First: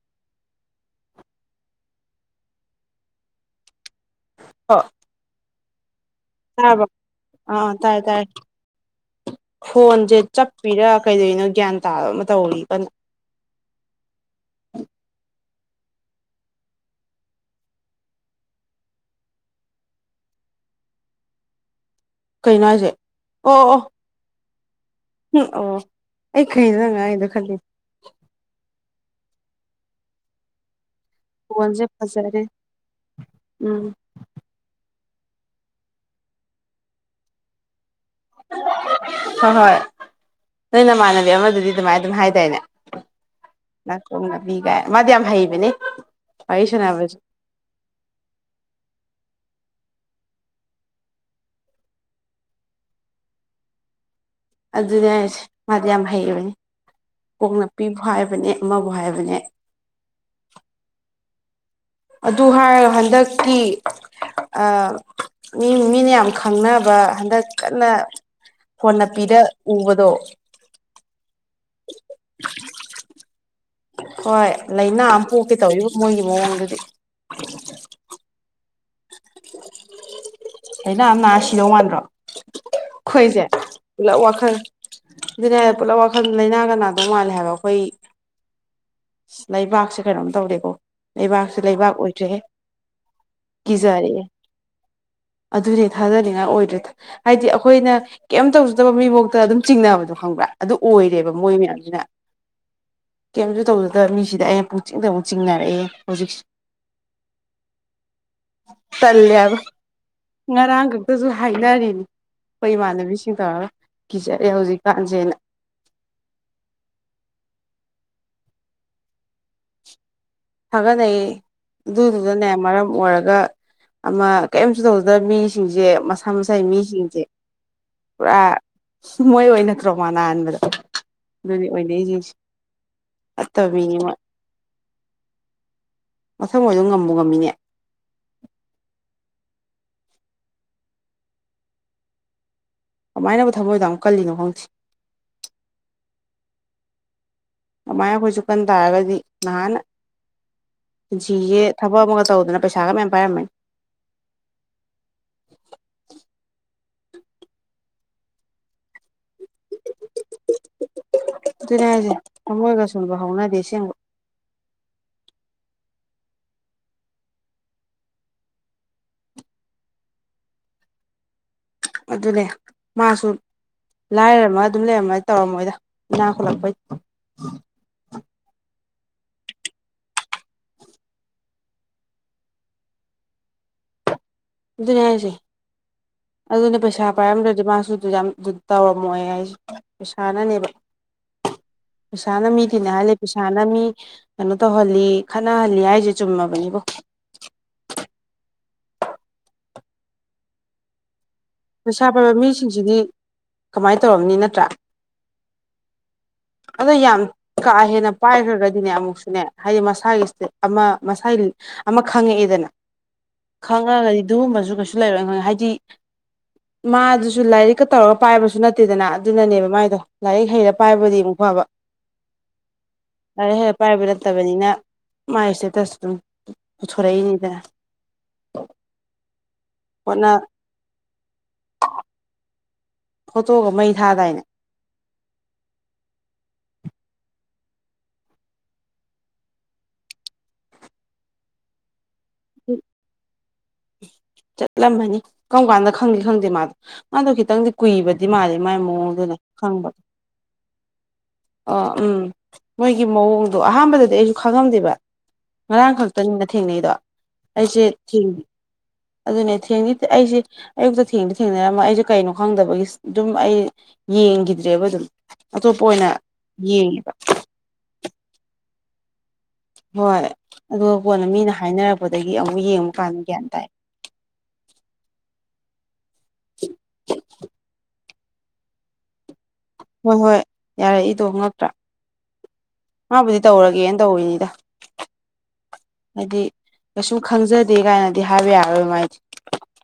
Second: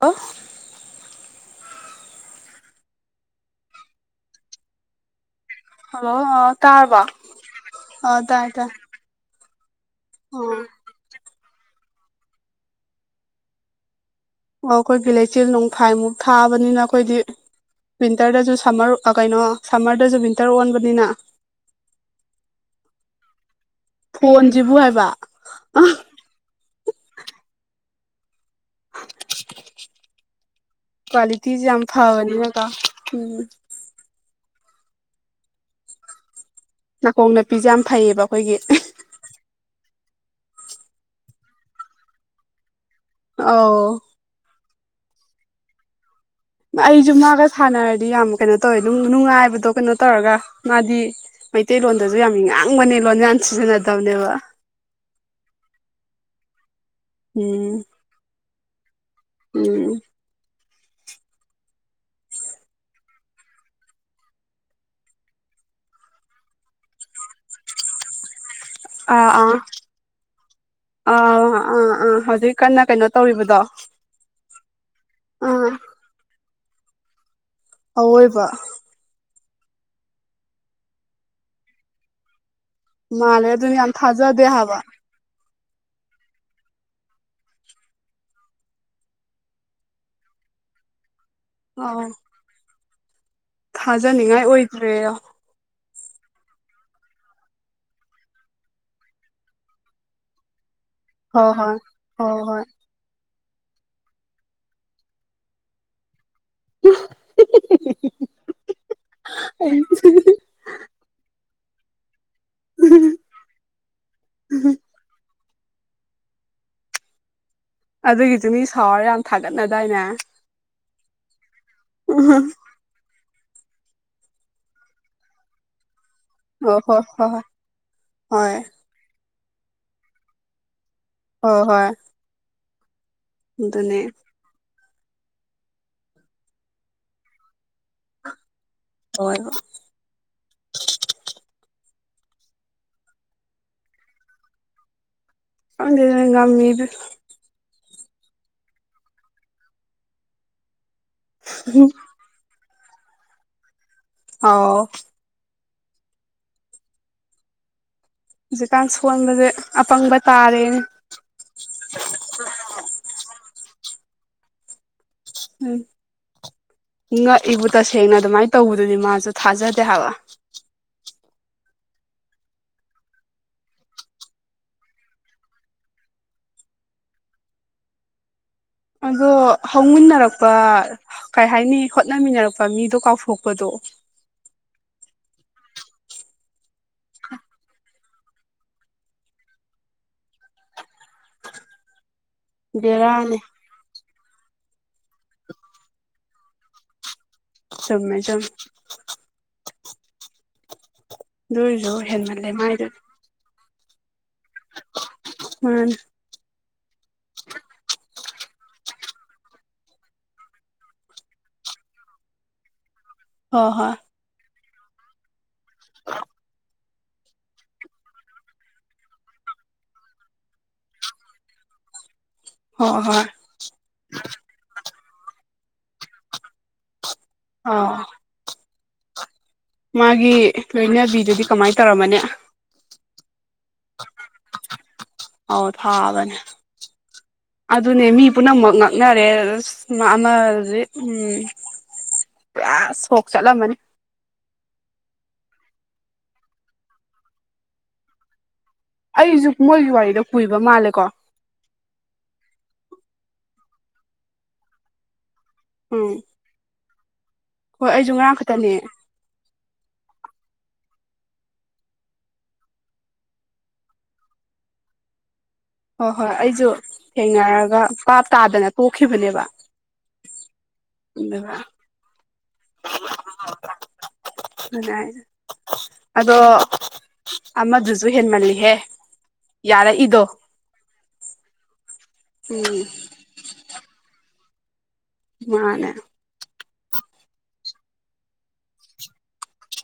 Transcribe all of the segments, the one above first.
hello [inaudible] ꯍ [inaudible] hello ꯇꯥꯕ ꯇꯥꯔꯕ ꯑꯥ ꯇꯥꯏ ꯇꯥꯏ ꯐꯣꯟꯁꯦ ꯑꯣ ꯑꯣ ꯆꯠꯄꯤꯔꯥ ꯀꯩꯗꯧꯅꯣ ꯒ꯭ꯌꯥꯟ ꯇꯥꯕ ꯑꯃ ꯇꯧꯔꯤ ꯀꯩꯅꯣ ꯑꯣ ꯑꯩꯈꯣꯏ ꯐꯤ ꯂꯩꯆꯦꯜ ꯅꯣꯡꯐꯥꯏꯃꯨꯛ ꯊꯥꯕꯅꯤꯅ ꯑꯩꯈꯣꯏꯗꯤ ꯋꯤꯟꯇꯔꯗꯁꯨ ꯁꯝꯃꯔ ꯀꯩꯅꯣ ꯁꯝꯃꯔꯗꯁꯨ ꯋꯤꯟꯇꯔ ꯑꯣꯟꯕꯅꯤꯅ ꯀꯩꯅꯣ ꯍꯥꯏꯁꯦ ꯑꯣ ꯑꯣ ꯍꯣꯟꯖꯕꯨ ꯎꯝ ꯑꯣ ꯑꯩ ꯈꯩꯗ ꯅꯪꯉ ꯑꯩꯗ ꯈꯜꯂꯤ ꯀ꯭ꯋꯥꯂꯤꯇꯤꯤꯁꯦ ꯌꯥꯝ ꯐꯣꯟꯁꯦ ꯐꯖꯔꯦ ꯐꯕꯅꯤꯅꯀꯣ ꯎꯝ ꯅꯥꯀꯣꯡ ꯅꯥꯄꯤꯁꯦ ꯌꯥꯝ ꯐꯩꯌꯦꯕ ꯑꯩꯈꯣꯏꯒꯤ ꯍꯣꯏ ꯍꯣꯏ ꯅꯣꯏ ꯅꯃꯥꯟꯅꯕꯤ ꯑꯃꯗꯨꯗꯤ ꯑꯗꯨꯃꯥꯏꯅ ꯑꯗꯨꯝ ꯍꯥꯏꯇꯥꯅꯦ ꯑꯧ ꯅꯥꯀꯣꯡꯝꯅꯅꯥꯄꯤꯒꯥꯏ ꯃꯗꯤ ꯌꯥꯝꯝ ꯍꯩꯕꯅꯦ ꯋꯥꯔꯤ ꯑꯩꯁꯨ ꯁꯥꯟꯅꯕꯁꯦ ꯃꯥꯒ ꯁꯥꯟꯅꯔꯗꯤ ꯌꯥꯝ ꯀꯩꯅꯣ ꯇꯧꯋꯦ ꯅꯨꯡꯉꯥꯏꯕꯗꯣ ꯀꯩꯅꯣ ꯇꯧꯔꯒ ꯃꯥꯗꯤ ꯃꯩꯇꯩꯂꯣꯟꯗꯁꯨ ꯌꯥꯝ ꯉꯥꯡꯕꯅꯦ ꯂꯣꯟ ꯌꯥꯝꯟ ꯁꯤꯖꯤꯟꯅꯗꯕꯅꯦꯕ ꯑꯗꯨꯅꯦꯁꯦ ꯃꯥꯗꯤ ꯌꯥꯝ ꯍꯩꯕꯅꯤ ꯀꯣꯛ ꯎꯝ ꯄꯤꯕꯨ ꯍꯥꯏꯕꯅꯦ ꯑꯃꯕꯨ ꯍꯥꯏꯕꯅꯦ ꯎꯝ ꯑꯗꯨ ꯍꯥꯏꯔꯒꯣ ꯍꯟꯗꯛꯀꯤ ꯃꯤ ꯃꯤꯅ ꯌꯥꯝ ꯈꯪꯅꯕ ꯍꯟꯗꯛ ꯀꯟꯅ ꯍꯣꯟꯅ ꯄꯤꯔ ꯎꯕꯗꯣ ꯑ ꯑꯥ ꯑꯥ ꯍꯧꯖꯤꯛ ꯀꯟꯅ ꯀꯩꯅꯣ ꯇꯧꯔꯤꯕꯗꯣ ꯍꯣꯏ ꯂꯥꯏꯅꯥ ꯑꯃ ꯄꯣꯛꯀꯦ ꯑꯥ ꯇꯧꯔꯤꯕꯕ ꯃꯣꯏꯒꯤ ꯃꯑꯣꯡꯗꯨꯗꯤ ꯑꯣꯏꯕ ꯑꯩꯅ ꯅꯥ ꯁꯤꯅꯧ ꯃꯥꯟ꯭ꯔꯣ ꯑꯩꯣꯏꯁꯦ ꯃꯥꯜꯂꯦ ꯑꯗꯨꯅ ꯌꯥꯝ ꯄꯨꯂꯞ ꯊꯥꯖꯗꯦ ꯋꯥꯈꯜ ꯍꯥꯏꯕ ꯑꯗꯨꯅꯦ ꯄꯨꯂꯞ ꯋꯥꯈꯜ ꯂꯥꯏꯅꯥ ꯀꯅꯥꯗꯧ ꯃꯥꯜꯂꯦ ꯍꯥꯏꯕ ꯑꯩꯈꯣꯏ ꯑ ꯂꯩꯕꯥꯛꯁꯦ ꯀꯩꯅꯣꯝ ꯇꯧꯔꯦꯀꯣ ꯂꯩꯕꯥꯛꯁꯦ ꯂꯩꯕꯥꯛ ꯑꯥ ꯑꯣꯏꯗ꯭ꯔꯦꯍꯦ ꯀꯖꯔꯦ ꯊꯥꯖꯅꯤꯡꯉꯥꯏ ꯑꯣꯏꯗ꯭ꯔꯦ ꯑꯗꯨꯔꯦ ꯊꯥꯖꯅꯤꯡꯉꯥꯏ ꯑꯣꯏꯗ꯭ꯔꯦ ꯍꯥꯏꯗꯤ ꯑꯩꯈꯣꯏꯅ ꯀꯩꯝ ꯇꯧꯖꯗꯕ ꯃꯤꯐꯥꯎꯇ ꯑꯗꯨꯝ ꯆꯤꯡꯅꯕꯗꯣ ꯈꯪꯕ꯭ꯔꯥ ꯑꯗꯨ ꯑꯣꯏꯔꯦꯕ ꯍꯣꯏ ꯃꯣꯏ ꯍꯣꯏ ꯃꯌꯥꯝꯁꯤꯅ ꯍꯣꯏ ꯍꯣꯏ ꯀꯦꯝꯁꯨ ꯇꯧꯗꯨꯗ ꯃꯤꯁꯤꯗ ꯑꯩꯅ ꯄꯨꯛ ꯆꯤꯡꯗ ꯑꯃꯨꯛ ꯆꯤꯡꯅꯔꯛꯑꯦ ꯍꯧꯖꯤꯛ ꯇꯂꯦꯕ ꯉꯔꯥꯡ ꯀꯛꯇꯁꯨ ꯍꯥꯏꯅꯔꯤꯅꯤ ꯑꯩꯈꯣꯏ ꯏꯃꯥꯟꯅꯕꯤꯁꯤꯡ ꯇꯧꯔꯒ ꯀꯤꯖꯔꯑꯦ ꯍꯧꯖꯤꯛꯀꯥꯟꯁꯦꯅ ꯑꯗꯨꯒꯤꯁꯨ ꯃꯤ ꯁꯥꯎꯔ ꯌꯥꯝ ꯊꯥꯒꯠꯅꯗꯥꯏꯅꯦ ꯊꯥꯒꯠꯅꯩ ꯑꯗꯨꯗꯨꯗꯅꯦ ꯃꯔꯝ ꯑꯣꯏꯔꯒ ꯑꯃ ꯀꯔꯤꯝꯁꯨ ꯇꯧꯗ ꯃꯤꯁꯤꯡꯁꯦ ꯁꯁꯥꯏ ꯑꯣ ꯍꯣꯏ ꯃꯤꯁꯤꯡꯁꯦ ꯍꯣꯏ ꯄꯨꯔꯥ ꯍꯣꯏ ꯃꯣꯏ ꯑꯣꯏꯅꯠꯇ꯭ꯔꯣꯃ ꯅꯥꯍꯟꯕꯗ ꯑꯗꯨꯅꯤ ꯑꯣꯏꯅꯩ ꯌꯦꯁꯦ ꯑꯗꯨꯗꯨꯅꯦ ꯃꯁꯪ ꯑꯣꯏꯗꯝ ꯉꯝꯕ ꯉꯝꯃꯤꯅꯦꯦ ꯑꯣ ꯀꯃꯥꯏꯅꯅꯕ ꯊꯃꯣꯏꯗ ꯑꯃꯨꯛ ꯀꯜꯂꯤꯅꯣ ꯈꯪꯁꯤꯦ ꯑꯗꯨ ꯉꯝꯃꯦꯗ ꯑꯗꯨꯃꯥꯏꯅ ꯑꯩꯈꯣꯏꯁꯨ ꯀꯟ ꯇꯥꯔꯒꯗꯤ ꯅꯍꯥꯟ ꯄꯨꯟꯁꯤꯁꯦ ꯊꯕꯛ ꯑꯃꯒ ꯇꯧꯗꯅ ꯄꯩꯁꯥꯒ ꯃꯌꯥꯝꯦꯝ ꯄꯥꯏꯔꯝꯃꯦ ꯑꯣꯥꯎ ꯍꯧꯖꯤꯛ ꯀꯥꯡ ꯁꯋꯥꯡꯕꯁꯦ ꯑꯗꯨꯣꯏꯅꯦ ꯍꯥꯏꯁꯦ ꯊꯃꯣꯏꯒ ꯁꯣꯟꯕ ꯍꯧꯅꯗꯦ ꯑꯁꯦꯡꯕ ꯎꯝ ꯉꯛꯏꯕꯨ ꯇꯁꯦꯡꯅ ꯑꯗꯨꯃꯥꯏꯅ ꯇꯧꯕꯗꯨꯅꯤ ꯃꯥꯁꯨ ꯊꯥꯖꯗꯦ ꯍꯥꯏꯂ ꯑꯗꯨꯅꯦ ꯃꯥꯁꯨ ꯂꯥꯏꯔꯃ ꯑꯗꯨꯝ ꯂꯩꯔꯝꯃꯣꯏ ꯇꯧꯔꯝꯃꯣꯏꯗ ꯏꯅꯥꯈꯠꯂꯛꯄꯩ [inaudible] ꯑꯗꯣ ꯍꯧꯃꯤꯟꯅꯔꯛꯄ ꯀꯩ ꯍꯥꯏꯅꯤ ꯍꯣꯠꯅꯃꯤꯟꯅꯔꯛꯄ ꯃꯤꯗꯣ ꯀꯥꯎꯊꯣꯛꯄꯗꯣ ꯑꯗꯨꯅꯦ ꯍꯥꯏꯁꯦ ꯑꯗꯨꯅ ꯄꯩꯁꯥ ꯄꯥꯏꯔꯝꯗ꯭ꯔꯗꯤ ꯃꯥꯁꯨ ꯑꯗꯨ ꯌꯥꯝ ꯑꯗꯨ ꯇꯧꯔꯝꯃꯣꯏ ꯑꯩꯁ ꯄꯩꯁꯥꯅꯅꯦꯕ ꯄꯩꯁꯥꯅ ꯃꯤꯗꯤꯤꯅꯦ ꯍꯥꯏ ꯂꯩꯦ ꯕꯦꯔꯥꯅꯦ ꯄꯩꯁꯥꯅ ꯃꯤ ꯀꯩꯅꯣ ꯇꯧꯍꯜꯂꯤ ꯈꯠꯅꯍꯜꯂꯤ ꯍꯥꯏꯁꯦ ꯆꯨꯝꯃꯕꯅꯤꯀꯣ ꯆꯃꯦ ꯆꯝ ꯑꯣꯏꯔꯁꯨ ꯄꯩꯁꯥ ꯄꯥꯏꯕ ꯍꯦꯟꯃꯜꯂꯦ ꯃꯤꯁꯤꯡꯁꯤꯗꯤ ꯃꯥꯏꯗꯨꯗꯤ ꯀꯃꯥꯏꯅ ꯇꯧꯔꯕꯝꯅꯤ ꯅꯠꯇ꯭ꯔꯥ ꯃꯥꯅꯤ ꯑꯗꯣ ꯌꯥꯝ ꯀꯥ ꯍꯦꯟꯅ ꯄꯥꯏꯈ꯭ꯔꯒꯗꯤꯅꯦ ꯑꯃꯨꯛꯁꯨꯅꯦ ꯍꯥꯏꯗꯤ ꯃꯁꯥꯒꯤ ꯏꯁꯇꯦ ꯑꯃ ꯃꯁꯥꯒꯤ ꯑꯃ ꯈꯪꯉꯛꯑꯦꯗꯅ ꯍꯣꯏ ꯍꯣꯏ ꯈꯪꯉꯒꯗꯤ ꯑꯗꯨꯒꯨꯝꯕꯁꯨ ꯀꯩꯁꯨ ꯂꯩꯔꯣꯏꯅ ꯈꯪꯦ ꯍꯥꯏꯗꯤ ꯃꯥꯗꯨꯁꯨ ꯂꯥꯏꯔꯤꯛꯀ ꯇꯧꯔꯒ ꯄꯥꯏꯕꯁꯨ ꯅꯠꯇꯦꯗꯅ ꯑꯗꯨꯅꯅꯦꯕ ꯃꯥꯏꯗꯣ ꯂꯥꯏꯔꯤꯛ ꯍꯩꯔ ꯄꯥꯏꯕꯗꯤ ꯑꯃꯨꯛ ꯐꯕ ꯍꯣꯏ ꯍꯣꯏ [unintelligible] ꯍꯔꯦ ꯍꯔꯦ ꯄꯥꯏꯕ ꯅꯠꯇꯕꯅꯤꯅ ꯃꯥꯥꯏ ꯏꯁꯇꯦꯇꯁ ꯑꯗꯨꯝ ꯈꯔꯅꯤꯗ ꯑꯥꯎ ꯃꯥꯒꯤ ꯂꯣꯏꯅꯕꯤꯗꯨꯗꯤ ꯀꯃꯥꯏꯅ ꯇꯧꯔꯝꯃꯅꯦ ꯐꯣꯇꯣꯒ ꯃꯩ ꯊꯥꯗꯥꯏꯅꯦ ꯍꯥꯎꯗ ꯊꯥꯕꯅꯦ ꯑꯗꯨꯅꯦ ꯃꯤ ꯄꯨꯝꯅꯃꯛ ꯉꯛꯅꯔꯦ ꯑ ꯑꯃꯖꯤ ꯎꯝ [unintelligible] ꯄꯁ ꯍꯣꯛ ꯆꯠꯂ ꯃꯅꯤ ꯆꯠꯂꯝꯃꯅꯤ ꯀꯔꯝ ꯀꯥꯟꯗ ꯈꯪꯗꯦ ꯈꯪꯗꯦ ꯃꯥꯗꯣ ꯃꯥꯗꯣ ꯈꯤꯇꯪꯗꯤ ꯀꯨꯏꯕꯗꯤ ꯃꯥꯜꯂꯦ ꯃꯥꯏ ꯃꯑꯣꯡꯗꯨꯅꯦ ꯑꯩꯁꯨ ꯃꯣꯏꯒꯤ ꯈꯪꯕꯗ ꯋꯥꯔꯤꯗꯣ ꯀꯨꯏꯕ ꯃꯥꯜꯂꯦꯀꯣ ꯑꯣ ꯎꯝ ꯃꯣꯏꯒꯤ ꯃꯑꯣꯡꯗꯣ ꯑꯍꯥꯟꯕꯗꯗꯤ ꯑꯩꯁꯨ ꯈꯪꯉꯝꯗꯦꯕ ꯉꯔꯥꯡ ꯎꯝ ꯈꯛꯇꯅꯤꯅ ꯊꯦꯡꯅꯩꯗꯣ ꯑꯩꯁꯦ ꯍꯣꯏ ꯑꯩꯁꯨ ꯉꯔꯥꯡ ꯊꯦꯡꯗꯤ ꯈꯛꯇꯅꯦ ꯑꯗꯨꯅꯦ ꯊꯦꯡꯗꯤ ꯑꯩꯁꯦ ꯑꯌꯨꯛꯇ ꯊꯦꯡꯗꯤ ꯊꯦꯡꯅꯔꯝꯃ ꯑꯩꯁꯨ ꯀꯩꯅꯣ ꯈꯪꯗꯕꯒꯤ ꯑꯗꯨꯝ ꯑꯩ ꯌꯦꯡꯈꯤꯗ꯭ꯔꯦꯕ ꯑꯗꯨꯝ ꯑꯇꯣꯞꯄ ꯍꯣꯏ ꯑꯣꯏꯅ ꯍꯣꯏ ꯑꯩꯁꯨ ꯌꯦꯡꯉꯦꯕ ꯊꯦꯡꯅꯔꯒ ꯄꯥꯞ ꯇꯥꯗꯅ ꯇꯣꯛꯈꯤꯕꯅꯦꯕ ꯍꯣꯏ ꯑꯗꯨꯒ ꯀꯣꯟꯅ ꯃꯤꯅ ꯑꯗꯨꯒ ꯍꯥꯏꯅꯔꯛꯄꯗꯒꯤ ꯑꯃꯨꯛ ꯌꯦꯡꯕꯨꯀꯥꯟꯗ ꯒ꯭ꯌꯥꯟ ꯇꯥꯏ ꯎ ꯑꯗꯣ ꯑꯃꯗꯨꯁꯨ ꯨꯍꯦꯟ ꯃꯜꯂꯤ ꯍꯦ ꯍꯣꯏ ꯍꯣꯏ ꯌꯥꯔ ꯏꯗꯣꯉꯛꯇ꯭ꯔꯥ ꯎꯝ ꯃꯥꯕꯨꯗꯤ ꯇꯧꯔꯒꯦꯅ ꯇꯧꯔꯤꯅꯤꯗ ꯃꯥꯅꯦ ꯍꯥꯏꯗꯤ ꯀꯩꯁꯨꯝ ꯈꯪꯖꯗꯦ ꯀꯥꯏꯅꯗꯤ ꯍꯥꯏꯕ ꯌꯥꯔꯣꯏ ꯃꯥꯏꯗꯤ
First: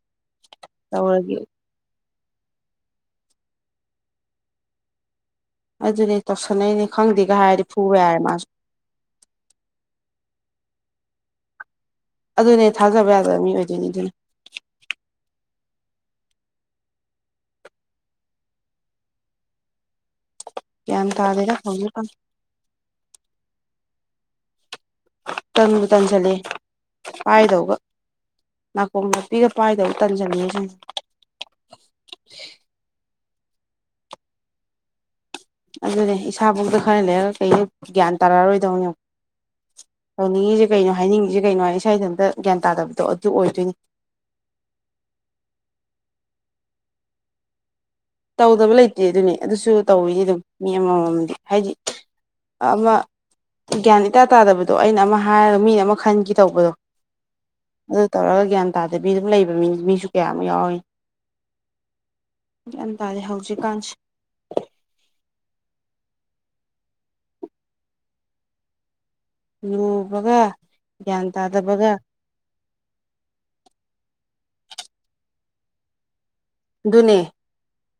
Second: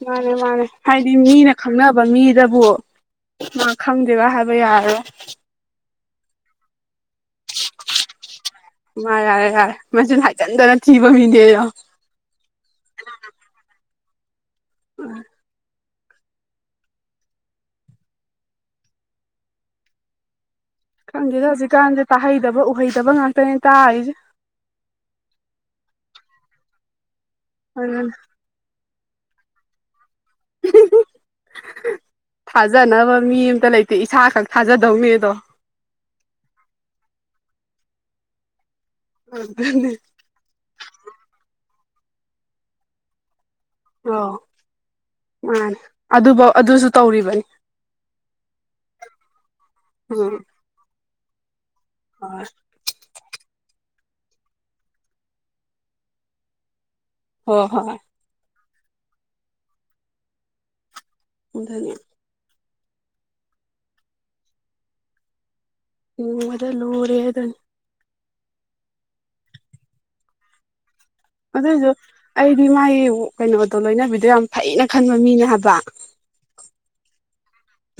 ꯃꯥꯅꯦ ꯃꯥꯅꯦ ꯍꯥꯏꯗꯤ ꯇꯧꯔꯒꯦ ꯃꯤꯅ ꯈꯪꯅꯕ ꯃꯤꯗꯕꯨ ꯃꯥ ꯈꯪꯗꯦꯕ ꯍꯥꯏꯕ ꯌꯥꯔꯔꯣꯏ ꯑꯗꯨꯅꯦ ꯇꯧꯁꯅꯩꯅꯦ ꯃꯥ ꯌꯥꯔꯦ ꯌꯥꯔꯦ ꯃꯁꯤ ꯍꯥꯏꯖꯤꯟꯗꯅ ꯊꯤꯕ ꯃꯤꯅꯦ ꯑꯗꯣ ꯑꯗꯨꯅꯦ ꯊꯥꯖꯕ ꯌꯥꯗꯕ ꯃꯤ ꯑꯣꯏꯗꯣꯏꯅꯤ ꯑꯗꯨꯅ ꯎꯝ ꯒ꯭ꯌꯥꯟ ꯈꯪꯗꯦꯗꯦ ꯇꯥꯗꯦꯗ ꯍꯧꯖꯤꯛꯀꯥꯟꯁꯦ ꯍꯧꯖꯤꯛꯀꯥꯟ ꯇꯥꯍꯩꯗꯕ ꯎꯍꯩꯗꯕ ꯉꯥꯛꯇꯅꯦ ꯇꯥꯔꯤꯁꯦ ꯇꯟꯁꯨ ꯇꯟꯁꯤꯂ ꯄꯥꯏꯗꯧꯕ ꯑꯗꯨꯅ ꯅꯥꯀꯣꯡ ꯄꯤꯒ ꯄꯥꯏꯗꯧꯕ ꯇꯅꯤ ꯆꯂꯁꯤ ꯊꯥꯖꯅꯕ ꯃꯤ ꯑꯃꯇ ꯂꯩꯇꯦ ꯏꯁꯥ ꯈꯛ ꯊꯥꯖꯗꯧꯅꯦ ꯑꯗꯣ ꯑꯗꯨꯅꯦ ꯏꯁꯥꯕꯨꯧꯗ ꯈꯔ ꯂꯩꯔꯒ ꯀꯩ ꯒ꯭ꯌꯥꯟ ꯇꯥꯔꯛꯔꯣꯏꯗꯧꯅꯦ ꯑꯗꯨꯅꯦ ꯇꯧꯅꯤꯡꯉꯁꯤꯦ ꯀꯩꯅꯣ ꯍꯥꯏꯅꯤꯡꯉꯤꯁꯦ ꯀꯩꯅꯣ ꯍꯥꯏ ꯏꯁꯥ ꯏꯗꯟꯇ ꯒ꯭ꯌꯥꯟ ꯇꯥꯗꯕꯗꯣ ꯑꯗꯨ ꯑꯣꯏꯗꯣꯏꯅꯦ ꯑ ꯃꯥꯅꯦ ꯑꯗꯨꯐꯧ ꯑꯗꯨꯁꯨ ꯇꯧꯔꯤꯕꯅꯤ ꯇꯧꯗꯕ ꯂꯩꯇꯦ ꯑꯗꯨꯅꯦ ꯑꯗꯨꯁꯨ ꯇꯧꯋꯗꯤ ꯎꯝ ꯑꯗꯨꯝ ꯃꯤ ꯑꯃꯃꯝꯗꯤ ꯍꯥꯏꯗꯤ ꯍꯣꯏ ꯑꯃ ꯒ꯭ꯌꯥꯟ ꯏꯇꯥ ꯇꯥꯗꯕꯗꯣ ꯑꯩꯅ ꯑꯃ ꯍꯥꯏꯔꯒ ꯃꯤꯅ ꯑꯃ ꯈꯟꯈꯤ ꯇꯧꯕꯗꯣ ꯍꯣꯏ ꯍꯣꯏ ꯑꯗꯨ ꯇꯧꯔꯒ ꯒ꯭ꯌꯥꯟ ꯇꯥꯗꯕꯤ ꯑꯗꯨꯝ ꯂꯩꯕ ꯃꯤ ꯃꯤꯁꯨ ꯀꯌꯥꯃꯨꯛ ꯌꯥꯎꯋꯤ ꯑꯣꯗꯒꯤ ꯒ꯭ꯌꯥꯟ ꯇꯥꯔꯦ ꯍꯧꯖꯤꯛꯀꯥꯟꯁꯦ ꯑꯣꯗ ꯂꯣꯔꯦ ꯑꯗꯨꯅꯤ ꯂꯨꯕꯒ ꯒ꯭ꯌꯥꯟ ꯇꯥꯗꯕꯒ ꯑꯗꯨꯏꯁꯨ ꯑꯩꯗꯤ ꯃꯥꯒꯤ ꯀꯩꯅꯣꯗꯣ ꯂꯣꯏꯅꯕꯤꯗꯣ ꯌꯥꯝ ꯐꯩꯅ ꯈꯟꯕ ꯃꯤꯅ ꯍꯥꯏꯕ ꯅꯦ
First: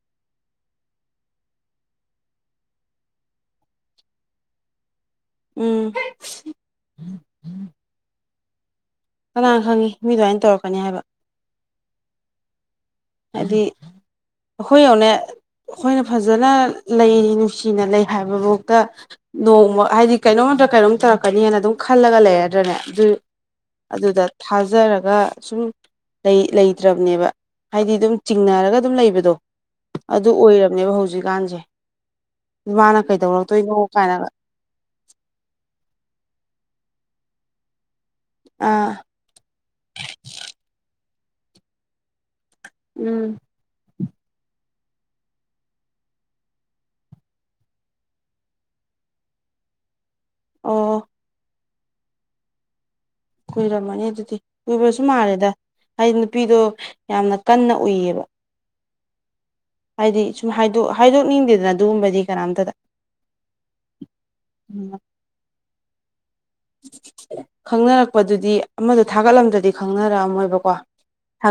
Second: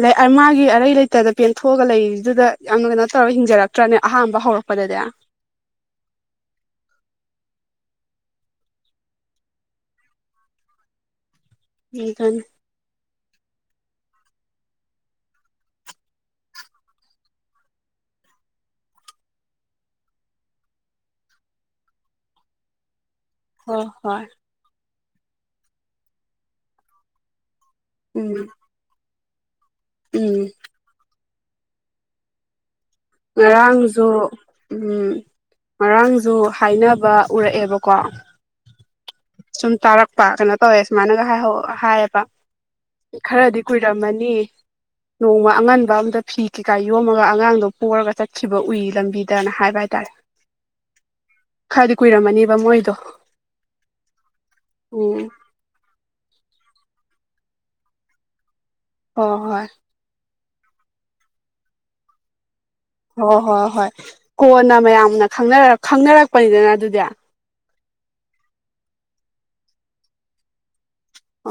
ꯂꯩ ꯃꯥꯒꯤ ꯑꯔꯩ ꯂꯩꯇꯗ ꯄꯦꯟꯊꯣꯛꯑꯒ ꯂꯩꯔꯤꯗꯨꯗ ꯌꯥꯝꯅ ꯀꯩꯅꯣ ꯇꯧꯔꯒ ꯍꯤꯡꯖꯔꯛꯇ꯭ꯔꯅꯦ ꯑꯍꯥꯟꯕ ꯍꯧꯔꯛꯄ ꯑꯗꯨꯗ ꯎꯝ ꯀꯅꯥꯅ ꯈꯪꯉꯤ ꯃꯤ ꯑꯗꯨꯃꯥꯏꯅ ꯇꯧꯔꯛꯀꯅꯤ ꯍꯥꯏꯕ ꯎꯝ ꯐꯅꯤ ꯍꯥꯏꯗꯤ ꯑꯩꯈꯣꯏ ꯑꯣꯏꯅꯅꯦ ꯑꯩꯈꯣꯏꯅ ꯐꯖꯅ ꯂꯩꯔꯤ ꯅꯨꯡꯁꯤꯅ ꯂꯩ ꯍꯥꯏꯕꯐꯥꯎꯗ ꯅꯣꯡꯃ ꯍꯥꯏꯗꯤ ꯀꯩꯅꯣꯝ ꯑꯝꯗ ꯀꯩꯅꯣꯝ ꯇꯧꯔꯛꯀꯅꯤꯅ ꯑꯗꯨꯝ ꯈꯜꯂꯒ ꯂꯩꯗ꯭ꯔꯅꯦ ꯑꯗꯨ ꯍꯣꯏ ꯑꯗꯨꯗ ꯍꯣꯏ ꯊꯥꯖꯔꯒ ꯁꯨꯝ ꯂꯩꯇ꯭ꯔꯕꯅꯦꯕ ꯍꯥꯏꯗꯤ ꯑꯗꯨꯝ ꯎꯝ ꯆꯤꯡꯅꯔꯒ ꯑꯗꯨꯝ ꯂꯩꯕꯗꯣ ꯑꯗꯨ ꯎꯝ ꯑꯣꯏꯔꯕꯅꯦꯕ ꯍꯧꯖꯤꯛꯀꯥꯟꯁꯦ ꯃꯥꯅ ꯀꯩꯗꯧꯔꯛꯇꯣꯏꯅꯣ ꯉꯔꯥꯡꯁꯨ ꯀꯥꯏꯅꯒ ꯎ ꯉꯔꯥꯡꯁꯨ ꯍꯥꯏꯅꯕ ꯎꯔꯛꯑꯦꯕꯀꯣ ꯑꯥ ꯁꯨꯝ ꯇꯥꯔꯛꯄ ꯀꯩꯅꯣ ꯇꯧꯋꯦ ꯁꯨꯃꯥꯏꯅꯒ ꯍꯥꯏꯌꯦꯕ ꯎꯝ ꯈꯔꯗꯤ ꯀꯨꯏꯔꯝꯃꯅꯤ ꯍꯅꯤ ꯅꯣꯡꯃ ꯑꯉꯟꯕ ꯑꯝꯗ ꯐꯤ ꯀꯩꯀꯥ ꯌꯣꯝꯃꯒ ꯑꯉꯥꯡꯗꯣ ꯄꯔꯒ ꯆꯠꯈꯤꯕ ꯎꯏ ꯂꯝꯕꯤꯗꯅ ꯍꯥꯏꯕ ꯍꯥꯏꯇꯥꯔꯦ ꯑꯣ ꯈꯔꯗꯤ ꯀꯨꯏꯔꯝꯃꯅꯦꯕ ꯃꯣꯏꯗꯣ ꯀꯨꯏꯔꯝꯃꯅꯤ ꯑꯗꯨꯗꯤ ꯀꯨꯏꯕꯁꯨ ꯎꯝ ꯃꯥꯜꯂꯦꯗꯩꯅ ꯅꯨꯄꯤꯗꯣ ꯌꯥꯝꯅ ꯀꯟꯅ ꯎꯏꯌꯦꯕ ꯍ ꯍꯣꯏ ꯍꯥꯏꯗꯤ ꯁꯨꯝ ꯍꯥꯏꯗꯣꯛꯅꯤꯡꯗꯦꯗꯅ ꯑꯗꯨꯒꯨꯝꯕꯗꯤ ꯀꯅꯥꯝꯇꯗ ꯍꯣꯏ ꯍꯣꯏ ꯍꯣꯏ ꯀꯣꯟꯅ ꯎꯝ ꯃꯌꯥꯝꯅ ꯈꯪꯅꯔꯛꯄꯅꯤꯗꯅ ꯑꯗꯨꯗꯤ ꯈꯪꯅꯔꯛꯄꯗꯨꯗꯤ ꯑꯃꯗꯣ ꯊꯥꯒꯠꯂꯝꯗ꯭ꯔꯗꯤ ꯈꯪꯅꯔꯛꯑꯝꯃꯣꯏꯕꯀꯣ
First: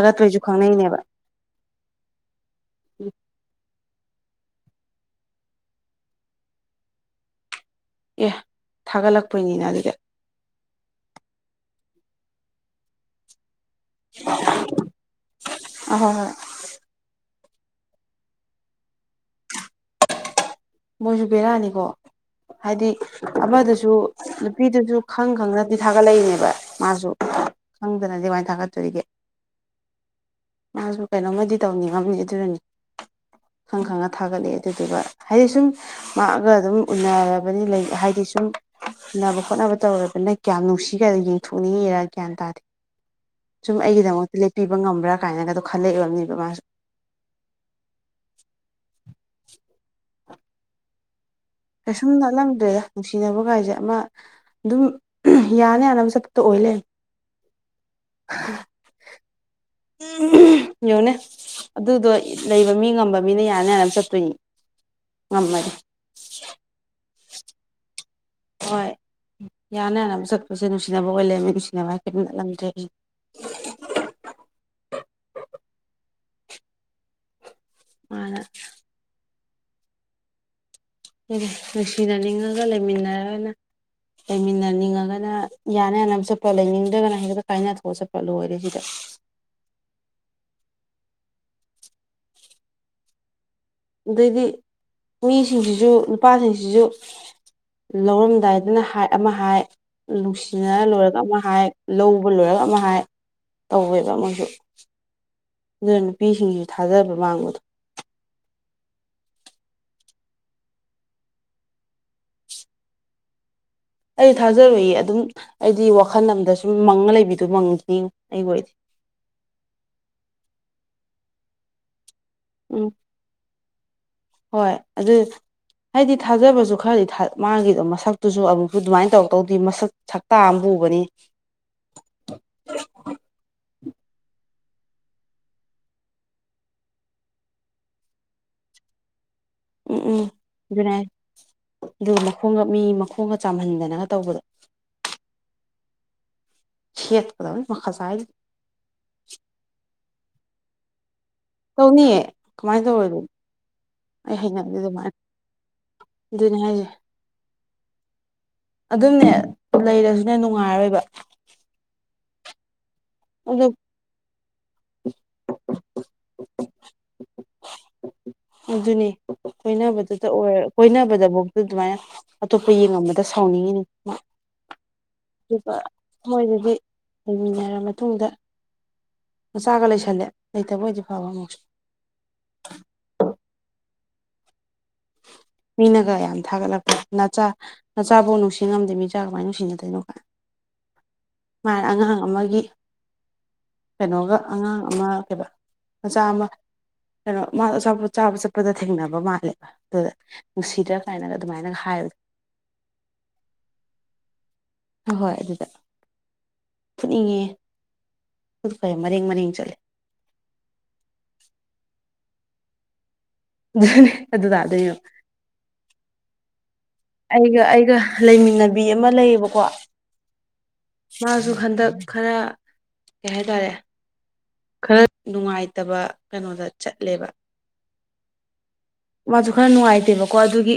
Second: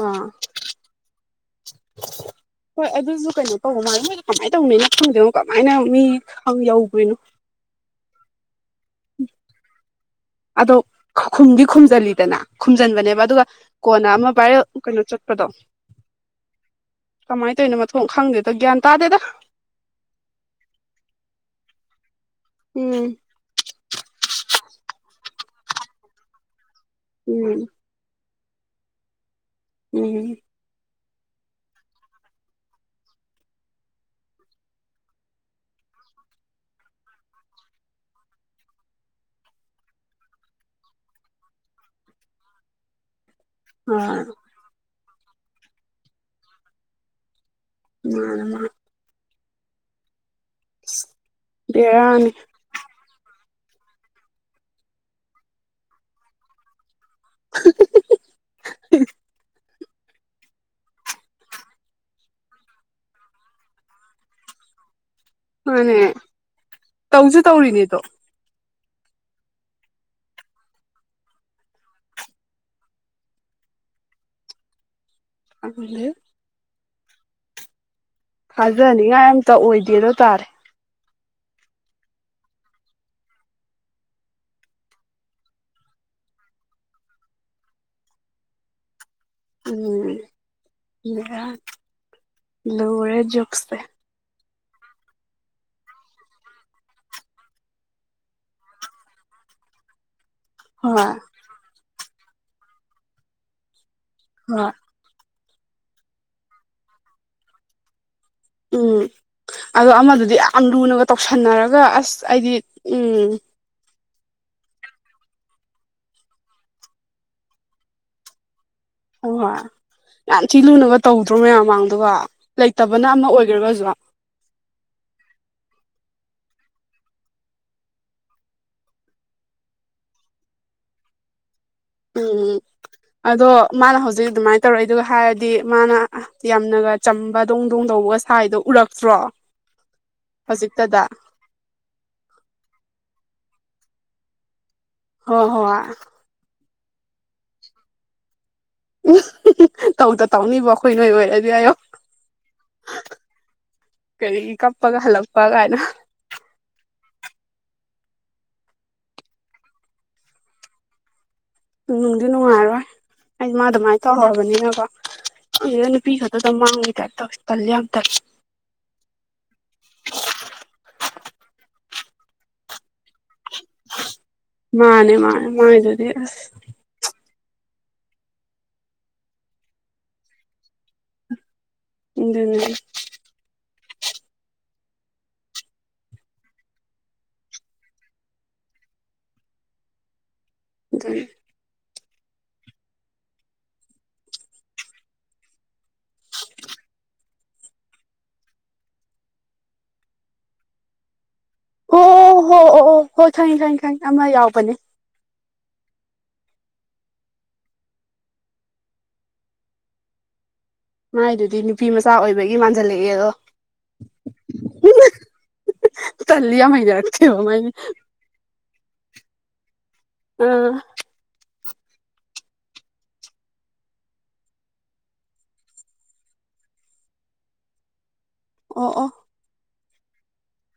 ꯑꯥ ꯈꯪꯅꯩꯅꯦꯕ ꯍꯣꯏ ꯑꯗꯨꯁꯨ ꯀꯩꯅꯣ ꯇꯧ ꯃꯥ ꯀꯃꯥꯏꯅ ꯇꯧꯅꯩꯅ ꯐꯗꯅꯨ ꯀꯃꯥꯏꯅ ꯃꯤ ꯌꯧꯈꯣꯏꯅꯣ ꯑꯦ ꯊꯥꯒꯠꯂꯛꯄꯩꯅꯤꯅ ꯑꯗꯨꯗꯤ ꯑꯗꯣꯈꯨꯝꯗꯤ ꯈꯨꯝꯖꯤꯜꯂꯤꯗꯅ ꯈꯨꯝꯖꯤꯟꯕꯅꯦꯕ ꯑꯗꯨꯒ ꯀꯣꯟꯅ ꯑꯃ ꯚꯥꯏꯔ ꯀꯩꯅꯣ ꯆꯠꯄꯗꯣ ꯑꯍꯣꯏ ꯍꯣꯏ ꯀꯃꯥꯏꯅ ꯇꯧꯔꯤꯅꯣ ꯃꯊꯣꯡ ꯈꯪꯗꯦꯗ ꯒ꯭ꯌꯥꯟ ꯇꯥꯗꯦꯗ ꯃꯣꯏꯁꯨ ꯕꯦꯔꯥꯅꯤꯀꯣ ꯍꯥꯏꯗꯤ ꯎꯝ ꯑꯃꯗꯁꯨ ꯅꯨꯄꯤꯗꯨꯁꯨ ꯈꯪ ꯈꯪꯗꯅꯗꯤ ꯊꯥꯒꯠꯂꯛꯏꯅꯦꯕ ꯃꯥꯁꯨ ꯎꯝ ꯈꯪꯗꯅꯗꯤ ꯀꯃꯥꯏꯅ ꯊꯥꯒꯠꯇꯣꯔꯤꯒꯦ ꯎꯝ ꯃꯥꯁꯨ ꯀꯩꯅꯣꯝꯃꯗꯤ ꯇꯧꯅꯤꯡꯉꯝꯅꯤ ꯑꯗꯨꯅꯅꯤ ꯈꯪ ꯈꯪꯅ ꯊꯥꯒꯠꯂꯛꯑꯦ ꯑꯗꯨꯗꯨꯒ ꯍꯥꯏꯗꯤ ꯁꯨꯝ ꯉꯥꯛꯑꯒ ꯑꯗꯨꯝ ꯎꯅꯔꯕꯅꯤ ꯍꯥꯏꯗꯤ ꯁꯨꯝ ꯁꯅꯕ ꯈꯣꯠꯅꯕ ꯇꯧꯔꯕꯅ ꯀꯌꯥꯝ ꯅꯨꯡꯁꯤꯈ꯭ꯔꯅ ꯌꯦꯡꯊꯣꯛꯅꯤꯡꯉꯤꯔꯥ ꯒ꯭ꯌꯥꯟ ꯇꯥꯗꯦ ꯁꯨꯝ ꯑꯥ ꯑꯩꯒꯤꯗꯃꯛꯇ ꯂꯦꯞꯄꯤꯕ ꯉꯝꯕ꯭ꯔꯥ ꯀꯥꯏꯅꯒꯗꯣ ꯈꯜꯂꯛꯏꯕꯅꯦꯕ ꯃꯥꯁꯨ ꯎ [inaudible] ꯀꯩꯁꯟ ꯕꯦꯔꯥꯅꯤ ꯅꯅꯥꯂꯝꯗꯦ ꯅꯨꯡꯁꯤꯅꯕ ꯅꯨꯡꯉꯥꯏꯖꯦ ꯑꯃ ꯑꯗꯨꯝ ꯌꯥꯅ ꯌꯥꯅꯕ ꯆꯠꯄꯗꯣ ꯑꯣꯏ ꯂꯩ ꯎꯝ ꯌꯦꯡꯣꯅꯦ ꯑꯗꯨꯗꯣ ꯂꯩꯕ ꯃꯤ ꯉꯝꯕ ꯃꯤꯅ ꯌꯥꯅꯤ ꯌꯥꯅ ꯑꯃ ꯆꯠꯇꯣꯏꯅꯤ ꯉꯝꯃꯗꯤ ꯃꯥꯅꯦ ꯇꯧꯁꯨ ꯇꯧꯔꯤꯅꯤꯗꯣ ꯍꯣꯏ ꯌꯥꯅ ꯌꯥꯅꯕ ꯆꯠꯄꯁꯦ ꯅꯨꯡꯁꯤꯅꯕ ꯑꯣꯏ ꯂꯩꯔꯝꯃꯦ ꯅꯨꯡꯁꯤꯅꯕ ꯍꯥꯏꯁꯦ ꯀꯩꯁꯨ ꯅꯠꯂꯝꯗ꯭ꯔꯦ [inaudible] ꯑꯗꯨꯗꯤ ꯃꯥꯅ ꯊꯥꯖꯅꯤꯉꯥꯏ ꯑꯝꯇ ꯑꯣꯏꯗꯦꯗꯨ ꯇꯥꯔꯦ ꯅꯨꯡꯁꯤꯅꯅꯤꯡꯉꯒ ꯂꯩꯃꯤꯟꯅꯔꯅ ꯂꯩꯃꯤꯟꯅꯅꯤꯡꯉꯒꯅ ꯌꯥꯅ ꯌꯥꯅꯕ ꯆꯠꯄ ꯂꯩꯅꯤꯡꯗ꯭ꯔꯒꯅ ꯍꯦꯛꯇ ꯀꯥꯏꯅ ꯊꯣꯛꯑ ꯆꯠꯄ ꯂꯣꯏꯔꯦ ꯁꯤꯗ ꯎꯝ ꯕꯦꯔꯥꯅꯤ ꯂꯣꯏꫪꯦ ꯖꯨꯒ ꯁꯦ ꯑꯗꯩꯗꯤ ꯃꯤꯁꯤꯡꯁꯤꯁꯨ ꯅꯨꯄꯥꯁꯤꯡꯁꯤꯁꯨ ꯂꯧꯔꯝꯗꯥꯏꯗꯅ ꯍꯥꯏ ꯑꯃ ꯍꯥꯏ ꯅꯨꯡꯁꯤꯅꯔ ꯍꯣꯏ ꯂꯣꯏꯔꯒ ꯑꯃ ꯍꯥꯏ ꯂꯧꯕ ꯂꯣꯏꯔꯒ ꯑꯃ ꯍꯥꯏ ꯇꯧꯋꯦꯕ ꯃꯣꯏꯁꯨ ꯍꯣꯏ ꯑꯗꯨꯅ ꯅꯨꯄꯤꯁꯤꯡꯁꯨ ꯊꯥꯖꯕ ꯃꯥꯡꯕꯗꯣ ꯎꯝ ꯑꯗꯣ ꯑꯃꯗꯨꯗꯤ ꯌꯥꯝ ꯂꯨꯅꯒ ꯇꯧꯁꯟꯅꯔꯒ ꯑꯁ ꯑꯩꯗꯤ ꯎꯝ ꯑꯩ ꯊꯥꯖꯔꯣꯏꯌꯦ ꯑꯗꯨꯝ ꯑꯩꯗꯤ ꯋꯥꯈꯜ ꯑꯃꯗ ꯁꯨꯝ ꯃꯪꯉ ꯂꯩꯕꯤꯗꯣ ꯃꯪꯈꯤꯅꯤ ꯑꯩ ꯑꯣꯏꯗꯤ ꯍꯣꯏ ꯍꯣꯏ ꯌꯥꯝ ꯊꯤ ꯂꯨꯅꯒ ꯇꯧꯗ꯭ꯔꯣ ꯃꯌꯥꯝ ꯃꯥꯡꯗꯥꯒ ꯎꯝ ꯂꯩꯇꯕꯅ ꯑꯃ ꯑꯣꯏꯒ꯭ꯔꯒꯁꯨ ꯍꯣꯏ ꯑꯗꯨ ꯍꯥꯏꯗꯤ ꯊꯥꯖꯕꯁꯨ ꯈꯔꯗꯤ ꯊꯥ ꯃꯥꯡꯒꯤꯕ ꯃꯁꯛꯇꯨꯁꯨ ꯑꯃꯨꯛꯁꯨ ꯑꯗꯨꯃꯥꯏꯅ ꯇꯧꯔꯛꯇꯧꯗꯤ ꯃꯁꯛ ꯁꯛꯇꯥ ꯄꯨꯕꯅꯤ ꯎꯝ ꯑꯗꯣ ꯃꯥꯅ ꯍꯧꯖꯤꯛ ꯑꯗꯨꯃꯥꯏꯅ ꯇꯧꯔꯛꯏꯗꯨꯒ ꯍꯥꯏꯔꯗꯤ ꯃꯥꯅ ꯌꯥꯝꯅꯒ ꯆꯝꯕ ꯗꯣꯡꯗꯣꯡ ꯇꯧ ꯁꯥꯏꯗꯣ ꯎꯔꯛꯇ꯭ꯔꯣ ꯎꯝ ꯎꯝ ꯍꯧꯖꯤꯛꯇꯗ ꯒꯨꯠꯅꯥꯏꯠ ꯑꯗꯨꯕꯨ ꯃꯈꯣꯡꯒ ꯃꯤꯒꯤ ꯃꯈꯣꯡ ꯈꯣꯡꯒ ꯆꯥꯝꯍꯟꯗꯅꯒ ꯇꯧꯕꯗꯣ ꯍꯣꯏ ꯍꯣꯏ ꯁꯦꯠꯀꯗꯕꯅꯤ ꯃꯈꯥꯖꯥꯏꯗꯨꯗ ꯏꯁ ꯇꯧꯗ ꯇꯧꯅꯤꯕꯣ ꯑꯩꯈꯣꯏ ꯅꯣꯏ ꯑꯣꯏꯔꯗꯤ ꯍꯥꯏꯌꯣ ꯇꯧꯅꯤꯌꯦ ꯀꯃꯥꯏ ꯇꯧꫪꯣꯏꯗꯣꯏꯅꯣ ꯑꯩ ꯀꯔꯤꯒꯤ ꯍꯩꯅꯗꯦ ꯀꯞꯄꯒ ꯑꯗꯨꯃꯥꯏꯅ ꯍꯜꯂꯛꯄ ꯀꯥꯏꯅ ꯑꯗꯨꯅꯤ ꯍꯥꯏꯖꯦ ꯑꯗꯨꯝꯅꯦ ꯂꯩꯔꯁꯨꯅꯦ ꯅꯨꯡꯉꯥꯏꯔꯔꯣꯏꯕ ꯅꯨꯡꯗꯤ ꯅꯨꯡꯉꯥꯏꯔꯣꯏ ꯑꯩ ꯃꯥ ꯑꯗꯨꯃꯥꯏꯅ ꯇꯧꯔꯨꯔꯕꯅꯤꯅꯕꯥ ꯈꯪꯗꯦꯗꯥ ꯅꯨꯄꯤ ꯈꯛꯇꯗ ꯃꯥꯡꯕꯩ ꯇꯥꯞ ꯇꯧꯏ ꯇꯜꯂꯤ ꯌꯥꯝ ꯇꯜꯂꯤ ꯑꯗꯨꯅꯤ ꯀꯣꯏꯅꯕꯗꯨꯗ ꯑꯣꯏꯔ ꯀꯣꯏꯅꯕꯗꯕꯧꯗ ꯑꯗꯨꯃꯥꯏꯅ ꯑꯇꯣꯞꯄ ꯌꯦꯡꯉꯝꯕ ꯗ ꯁꯥꯎꯅꯤꯡꯉꯤꯅꯤ ꯃꯥꯅꯦ ꯃꯥꯅꯦ ꯑꯗꯨꯒ ꯃꯥꯏꯗꯨꯗꯤ ꯑꯁ ꯃꯣꯏꯗꯗꯤ ꯂꯩꯃꯤꯟꯅꯔ ꯃꯇꯨꯡꯗ ꯃꯆꯥꯒ ꯂꯩꯁꯜꯂꯦ ꯂꯩꯇꯕ ꯑꯣꯏꯗꯤ ꯐꯕ ꯑꯃꯨꯛꯁꯨ ꯑꯗꯨꯅꯦ [inaudible] ꯃꯤꯅꯒ ꯌꯥꯝ ꯊꯥꯒꯠꯂꯛꯄ ꯅꯆꯥ ꯅꯆꯥꯕꯨ ꯅꯨꯡꯁꯤ ꯉꯝꯗꯦ ꯃꯤꯆꯥ ꯀꯃꯥꯏꯅ ꯅꯨꯡꯁꯤꯅꯗꯣꯏꯅꯣ ꯀꯥꯏ ꯑꯗꯨꯅꯤ ꯃꯥꯅ ꯑꯉꯥꯡ ꯑꯃꯒꯤ ꯀꯩꯅꯣꯒ ꯑꯉꯥꯡ ꯑꯃ ꯀꯩꯕ ꯃꯆꯥ ꯑꯃ ꯀꯩꯅꯣ ꯃꯥꯗꯣ ꯑꯆꯥꯄꯣꯠ ꯆꯥꯕ ꯆꯠꯄꯗ ꯊꯦꯡꯅꯕ ꯃꯥꯜꯂꯦ ꯑꯗꯨꯗ ꯅꯨꯡꯁꯤꯗ꯭ꯔꯥ ꯀꯥꯏꯅꯒ ꯑꯗꯨꯃꯥꯏꯅꯒ ꯑꯣ ꯍꯥꯏꯕꯗ ꯑꯣ ꯍꯣ ꯑꯣ ꯑꯣ ꯍꯣꯏ ꯈꯪꯉꯦ ꯈꯪꯉꯦ ꯈꯪꯉꯦ ꯑꯃ ꯌꯥꯎꯕꯅꯦ ꯍꯣꯏ ꯍꯣꯏ ꯑꯗꯨꯗ ꯐꯨꯠꯅꯤꯡꯉꯦ ꯈꯨꯠꯀꯖꯦ ꯃꯔꯦꯡ ꯃꯔꯦꯡ ꯆꯠꯂꯦ ꯃꯥꯏꯗꯨꯗꯤ ꯅꯨꯄꯤ ꯃꯆꯥ ꯑꯣꯏꯕꯒꯤ ꯃꯥꯟꯖꯜꯂꯛꯑꯦꯗꯣ ꯑꯗꯨ ꯇꯥꯗꯣꯏꯅꯦ ꯌꯦꯡꯉꯣ ꯇꯜꯂꯤ ꯌꯥꯝ ꯍꯩꯅꯔꯛꯇꯦꯕ ꯑꯩꯒ ꯃꯥꯏꯅ ꯑꯩꯒ ꯂꯩꯃꯤꯟꯅꯕꯤ ꯑꯃ ꯂꯩꯌꯦꯕꯀꯣ ꯎꯝ ꯃꯥꯁꯨ ꯍꯟꯗꯛ ꯈꯔ ꯀꯩ ꯍꯥꯏꯇꯥꯔꯦ ꯈꯔ ꯅꯨꯡꯉꯥꯏꯇꯕ ꯀꯩꯅꯣꯗ ꯆꯠꯂꯦꯕ ꯑꯣ ꯑꯣ ꯃꯥꯁꯨ ꯈꯔ ꯅꯨꯡꯉꯥꯏꯇꯦꯕꯀꯣ ꯑꯗꯨꯒꯤ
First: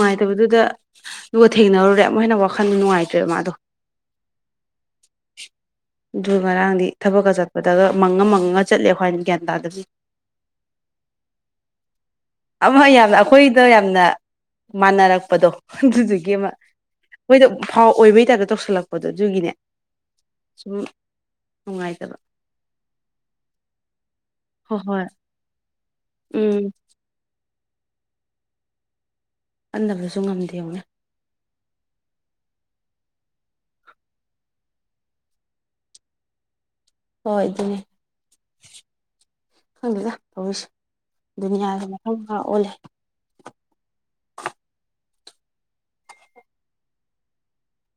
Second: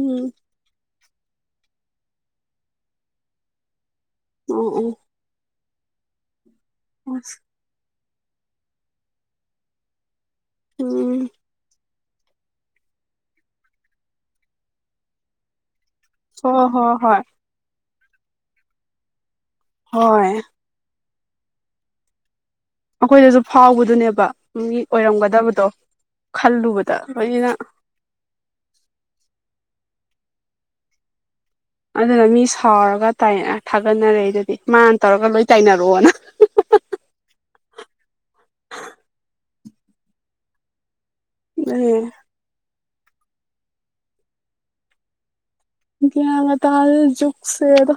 ꯎꯝ ꯑꯗꯨꯒꯒ ꯊꯦꯡꯅꯔꯨꯔꯦ ꯑꯃꯨꯛ ꯍꯦꯟꯅ ꯋꯥꯈꯟꯗ ꯅꯨꯡꯉꯥꯏꯇ꯭ꯔꯦꯕ ꯃꯥꯗꯣ ꯎꯝ ꯎꯝ ꯑꯗꯨ ꯉꯔꯥꯡꯗꯤ ꯊꯕꯛꯀ ꯆꯠꯄꯗꯒ ꯃꯪꯉ ꯃꯪꯉꯒ ꯆꯠꯂꯦ ꯑꯩ꯭ꯣꯏꯏꯅ ꯒ꯭ꯌꯥꯟ ꯇꯥꯗꯕꯅꯤ ꯎꯝ ꯑꯃ ꯌꯥꯝꯅ ꯑꯩꯈꯣꯏꯗ ꯌꯥꯝꯅ ꯃꯥꯟꯅꯔꯛꯄꯗꯣ ꯑꯗꯨꯗꯨꯒꯤ ꯑꯃ ꯍꯣꯏ ꯍꯣꯏ ꯍꯣꯏ ꯃꯣꯏꯗ ꯐꯥꯎ ꯑꯣꯏꯕꯩ ꯇꯥꯏꯞꯇ ꯇꯧꯁꯜꯂꯛꯄꯗꯣ ꯑꯗꯨꯒꯤꯅꯦ ꯍꯣꯏ ꯁꯨꯝ ꯅꯨꯡꯉꯥꯏꯇꯕ ꯑꯩꯈꯣꯏꯗꯁꯨ ꯐꯥꯎꯕꯗꯨꯅꯦꯕ ꯃꯤ ꯍꯣꯏ ꯍꯣꯏ ꯑꯣꯏꯔꯝꯒꯗꯕꯗꯣ ꯎꯝ ꯈꯜꯂꯨꯕꯗꯣꯏ [inaudible] ꯑꯟꯅꯕꯗꯁꯨ ꯉꯝꯗꯦ ꯌꯧꯅꯤ ꯑꯗꯨꯅ ꯃꯤ ꯁꯥꯎꯔꯒ ꯊꯥꯒꯠꯅꯔꯦ ꯑꯗꯨꯗꯤ ꯃꯥꯅ ꯇꯧꯔꯒ ꯂꯣꯏ ꯇꯥꯏꯅꯔꯛꯑꯣꯅ [unintelligible] ꯍꯣꯏ ꯑꯗꯨꯅꯦ ꯍꯪꯕꯤꯗ ꯍꯧꯁ ꯗꯨꯅꯤꯌꯥꯁ ꯑꯗꯨꯅꯦ ꯃꯪ ꯃꯈꯥ ꯑꯣꯜꯂꯦ ꯒꯌꯥꯟꯒ ꯇꯥ ꯖꯨꯛꯁꯦꯗ